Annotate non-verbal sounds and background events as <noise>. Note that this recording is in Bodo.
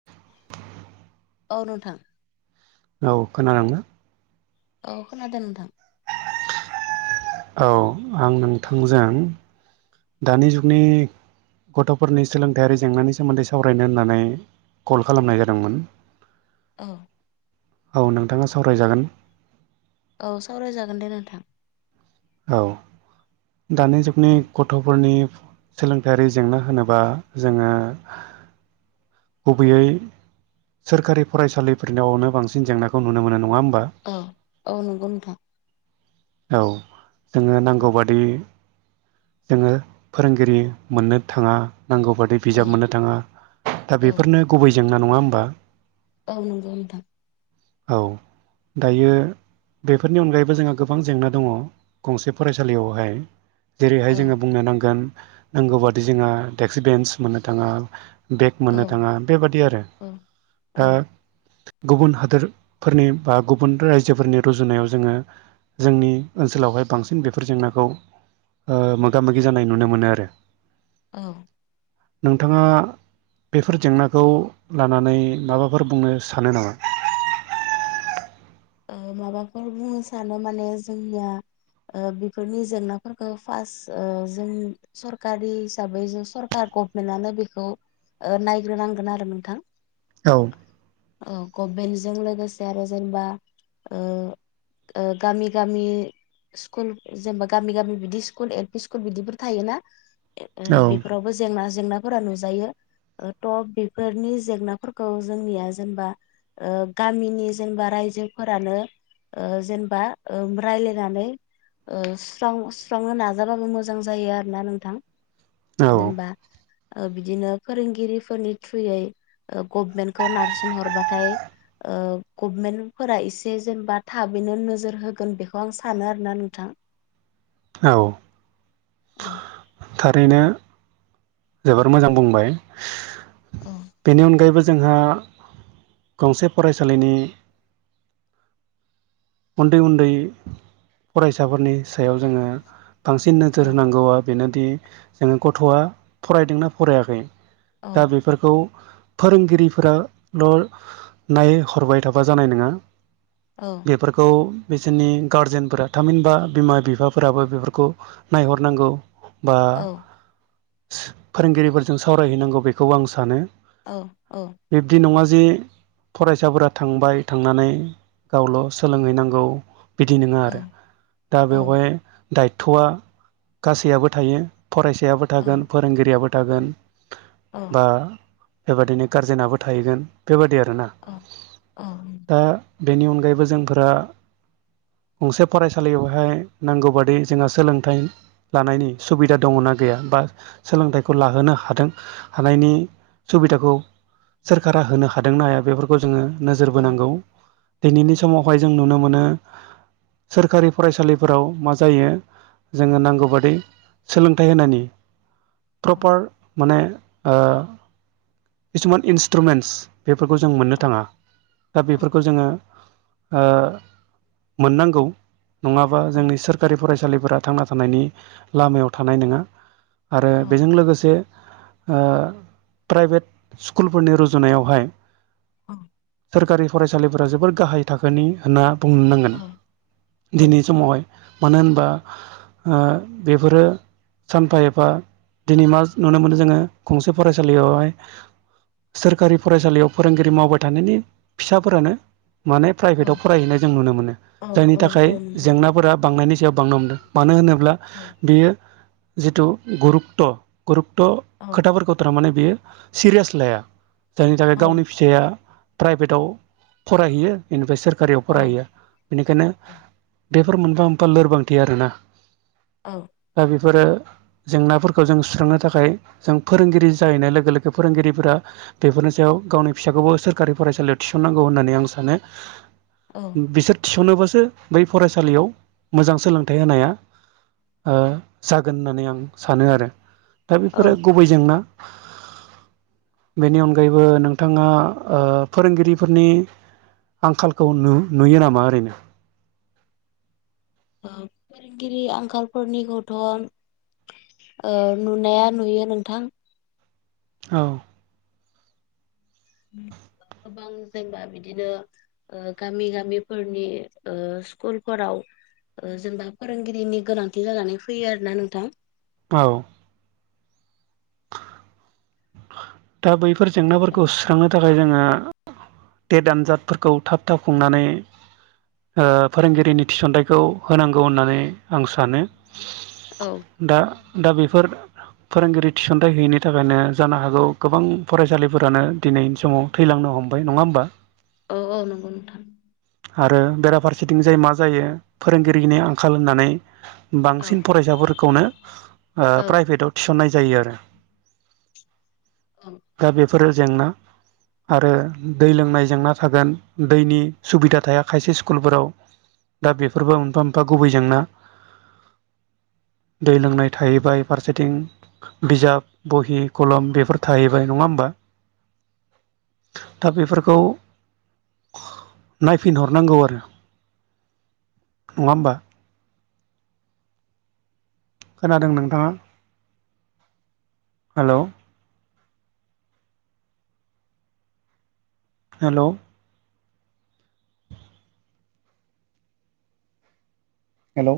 <inaudible> औ नोंथां। औ खोनादोंना औ खोनादों नोंथां औ आं नोंथांजों दानि जुगनि। गथ'फोरनि सोलोंथायाइारि जेंनानि सोमोन्दै सावरायनो होननानै। कल खालामनाय जादोंमोन। औ औ नोंथाङा सावरायजागोन औ सावरायजागोन दे नोंथां। औ दानि जुगनि औ गथ'फोरनि सोलोंथायारि जेंना होनोबा जोङो गुबैयै सोरखारि फरायसालिफोरनावनो बांसिन जेंनाखौ नुनो मोनो नङा होमबा। औ-औ नंगौ नोंथां। औ जोङो औ नांगौ बादि जोङो फोरोंगिरि मोननो थाङा नांगौ बादि बिजाब मोननो थाङा। दा औ बेफोरनो गुबै जेंना नङा होमबा औ नंगौ नोंथां औ दायो। बेफोरनि अनगायैबो जोंहा गोबां जेंना दङ गंसे फरायसालियावहाय। जेरैहाय औ जोङो बुंनो नांगोन नांगौ बादि जोंहा डेक्स बेन्स मोननो थाङा। बेग औ मोननो थाङा बेबादि आरो औ औ दा। गुबुन हादोरफोरनि बा गुबुन रायजोफोरनि रुजुनायाव जोङो। जोंनि ओनसोलावहाय बांसिन बेफोर जेंनाखौ ओ मोगा मोगि जानाय नुनो मोनो आरो औ नोंथाङा बेफोर जेंनाखौ लानानै माबाफोर बुंनो सानो नामा माबाफोर बुंनो सानो माने जोंनिया बेफोरनि जेंनाफोरखौ फार्स्ट जों सरकारि हिसाबै जों सरकारखौ मोनानो बेखौ नायग्रोनांगोन आरो नोंथां औ ओ गभमेन्टजों लोगोसे आरो जेनेबा ओ गामि गामि स्कुल जेनेबा गामि गामि बिदि स्कुल एल पि स्कुल बिदिफोर थायोना औ बेफोरावबो जेंना जेंनाफोरा नुजायो ओ ट बेफोरनि जेंनाफोरखौ जोंनिया जेनेबा गामिनि जेनेबा रायजो फोरानो जेनेबा रायज्लायनानै ओ सुस्रां सुस्रांनो नाजाबाबो मोजां जायो आरोना नोंथां हागोनबा ओ बिदिनो फोरोंगिरिफोरनि थ्रुयै गभमेन्टखौ नारसिन हरबाथाय ओ गभमेन्ट फोर एसे जेनेबा थाबैनो नोजोर होगोन बेखौ आं सानो आरोोना नोंथां औ औ थारैनो जोबोर मोजां बुंबाय <inaudible> बेनि अनगायैबो जोंहा गंसे फरायसालिनि उन्दै उन्दै फरायसाफोरनि सायाव जोङो बांसिन औ नोजोर होनांगौआ बेनोदि जोङो गथ'आ फरायदोंना फरायाखै औ दा बे फोरखौ फोरोंगिरिफोराल' नायहरबाय थाबा जानाय नङा औ बेफोरखौ बिसोरनि गारजेनफोरा थामहिनबा बिमा बिफाफोराबो बेफोरखौ नायहरनांगौ बा औ फोरोंगिरिफोरजों सावरायहैनांगौ बेखौ आं सानो औ औ बिब्दि नङा जे फरायसाफोरा थांबाय थांनानै गावल' सोलोंहैनांगौ बिदि नङा औ आरो दा औ बेवहाय दायथ'आ गासैयाबबो थायो फरायसायाबो थागोन फोरोंगिरियाबो औ थागोन औ बा बेबादिनो गारजेनाबो थाहैगोन बेबायादि आरो ना अ अ दा बेनि अनगायैबो जोंफोरा गंसे फरायसालियावहाय नांगौ बादि जोंहा सोलोंथाइ लानायनि सुबिदा दङना गैया बा सोलोंथाइखौ लाहोनो हादों हानायनि सुबिदाखौ सोरखारा होनो हादोंना हाया बेफोर जोङो नोजोर औ बोनांगौ दिनैनि समावहाय जों नुनो मोनो सोरखारि फरायसालिफोराव मा जायो जोङो नांगौ बादि सोलोंथाइ होनायनि औ प्रपार माने किसुमान इन्सट्रुमेन्टस बेफोरखौ जों मोननो थाङा दा बेफोरखौ जोङो मोननांगौ नङाबा जोंनि सोरखारि फरायसालिफोरा थांना थानायनि लामायाव थानाय नङा आरो औ बेजों लोगोसे प्राइभेट स्कुलफोरनि रुजुनायावहाय औ सोरखारि फरायसालिफोरा जोबोर गाहाय थाखोनि होनना बुंनो नांगोन दिनै समावहाय मोनो होनबा बेफोरो सानफा एफा दिनै मा नुनो मोनो जोङो गंसे फरायसालियावहाय सोरखारि फरायसालियाव फोरोंगिरि मावबाय थानायनि फिसाफोरानो माने औ प्राइभेटाव फरायहैनाय जों नुनो मोनो नंगौ जायनि औ थाखाय जेंनाफोरा बांनायनि सायाव बांनो मोनदों मानो होनोब्ला बेयो जिथु गुरुकथ गुरुकथ खोथाफोरखौ थारमाने बियो सिरियास लाया जायनि थाखाय गावनि फि फिसाया प्राइभेटआव फरायहैयो बेनिफ्राय सोरखारियाव फरायहैयो बेनिखायनो बेफोर मोनफा मोनफा लोरबांथि आरोना औ दा बेफोरो जेंनाफोरखौ जों सुस्रांनो थाखाय जों फोरोंगिरि जाहैनाय लोगो लोगो फोरोंगिरिफोरा बेफोरनि सायाव गावनि फिसाखौबो सोरखारि फरायसालियाव थिसनांगौ होननानै आं सानो बिसोर थिसनोबासो बै फरायसालियाव मोजां सोलोंथाइ होनाया जागोन होननानै आं सानो आरो दा औ बेफोरो गुबै जेंना बेनि अनगायैबो नोंथाङा फोरोंगिरिफोरनि आंखालखौ नुयो नामा ओरैनो फोरोंगिरि आंखालफोरनिखौथ नुनाया नुयो नोंथां औ गोबां जेनेबा बिदिनो गामि गामिफोरनि स्कुलफोराव जेनेबा फोरोंगिरिनि गोनांथि जानानै फैयो आरो ना नोंथां औ दा बैफोर जेंनाफोरखौ थांनो थाखाय जोङो देट आनजादफोरखौ थाब थाब खुंनानै फोरोंगिरिनि थिसनथाइखौ होनांगौ होननानै आं सानो औ दा दा बेफोर फोरोंगिरि थिसनथायाइ होयैनि थाखायनो जानो हागौ गोबां फरायसालिफोरानो दिनैनि समाव थैलांनो हमबाय नङा होमबा औ औ नंगौ नोंथां आरो बेराफारसेथिं जाय मा जायो फोरोंगिरिनि आंखाल होननानै बांसिन औ फरायसाफोरखौनो औ प्राइभेटाव थिसननाय जायो आरो औ दा बेफोरो जेंना आरो दै लोंनाय जेंना थागोन दैनि सुबिदा थाया खायसे स्कुलफोराव दा बेफोरबो मोनफा मोनफा गुबैजोंोंना दै लोंनाय थाहैबाय फारसेथिं बिजाब बहि खलम बेफोर थाहैबाय नङा होमबा दा बेफोरखौ नायफिनहरनांगौ आरो नङा होमबा खोनादों नोंथाङा हेल' हेल' हेल'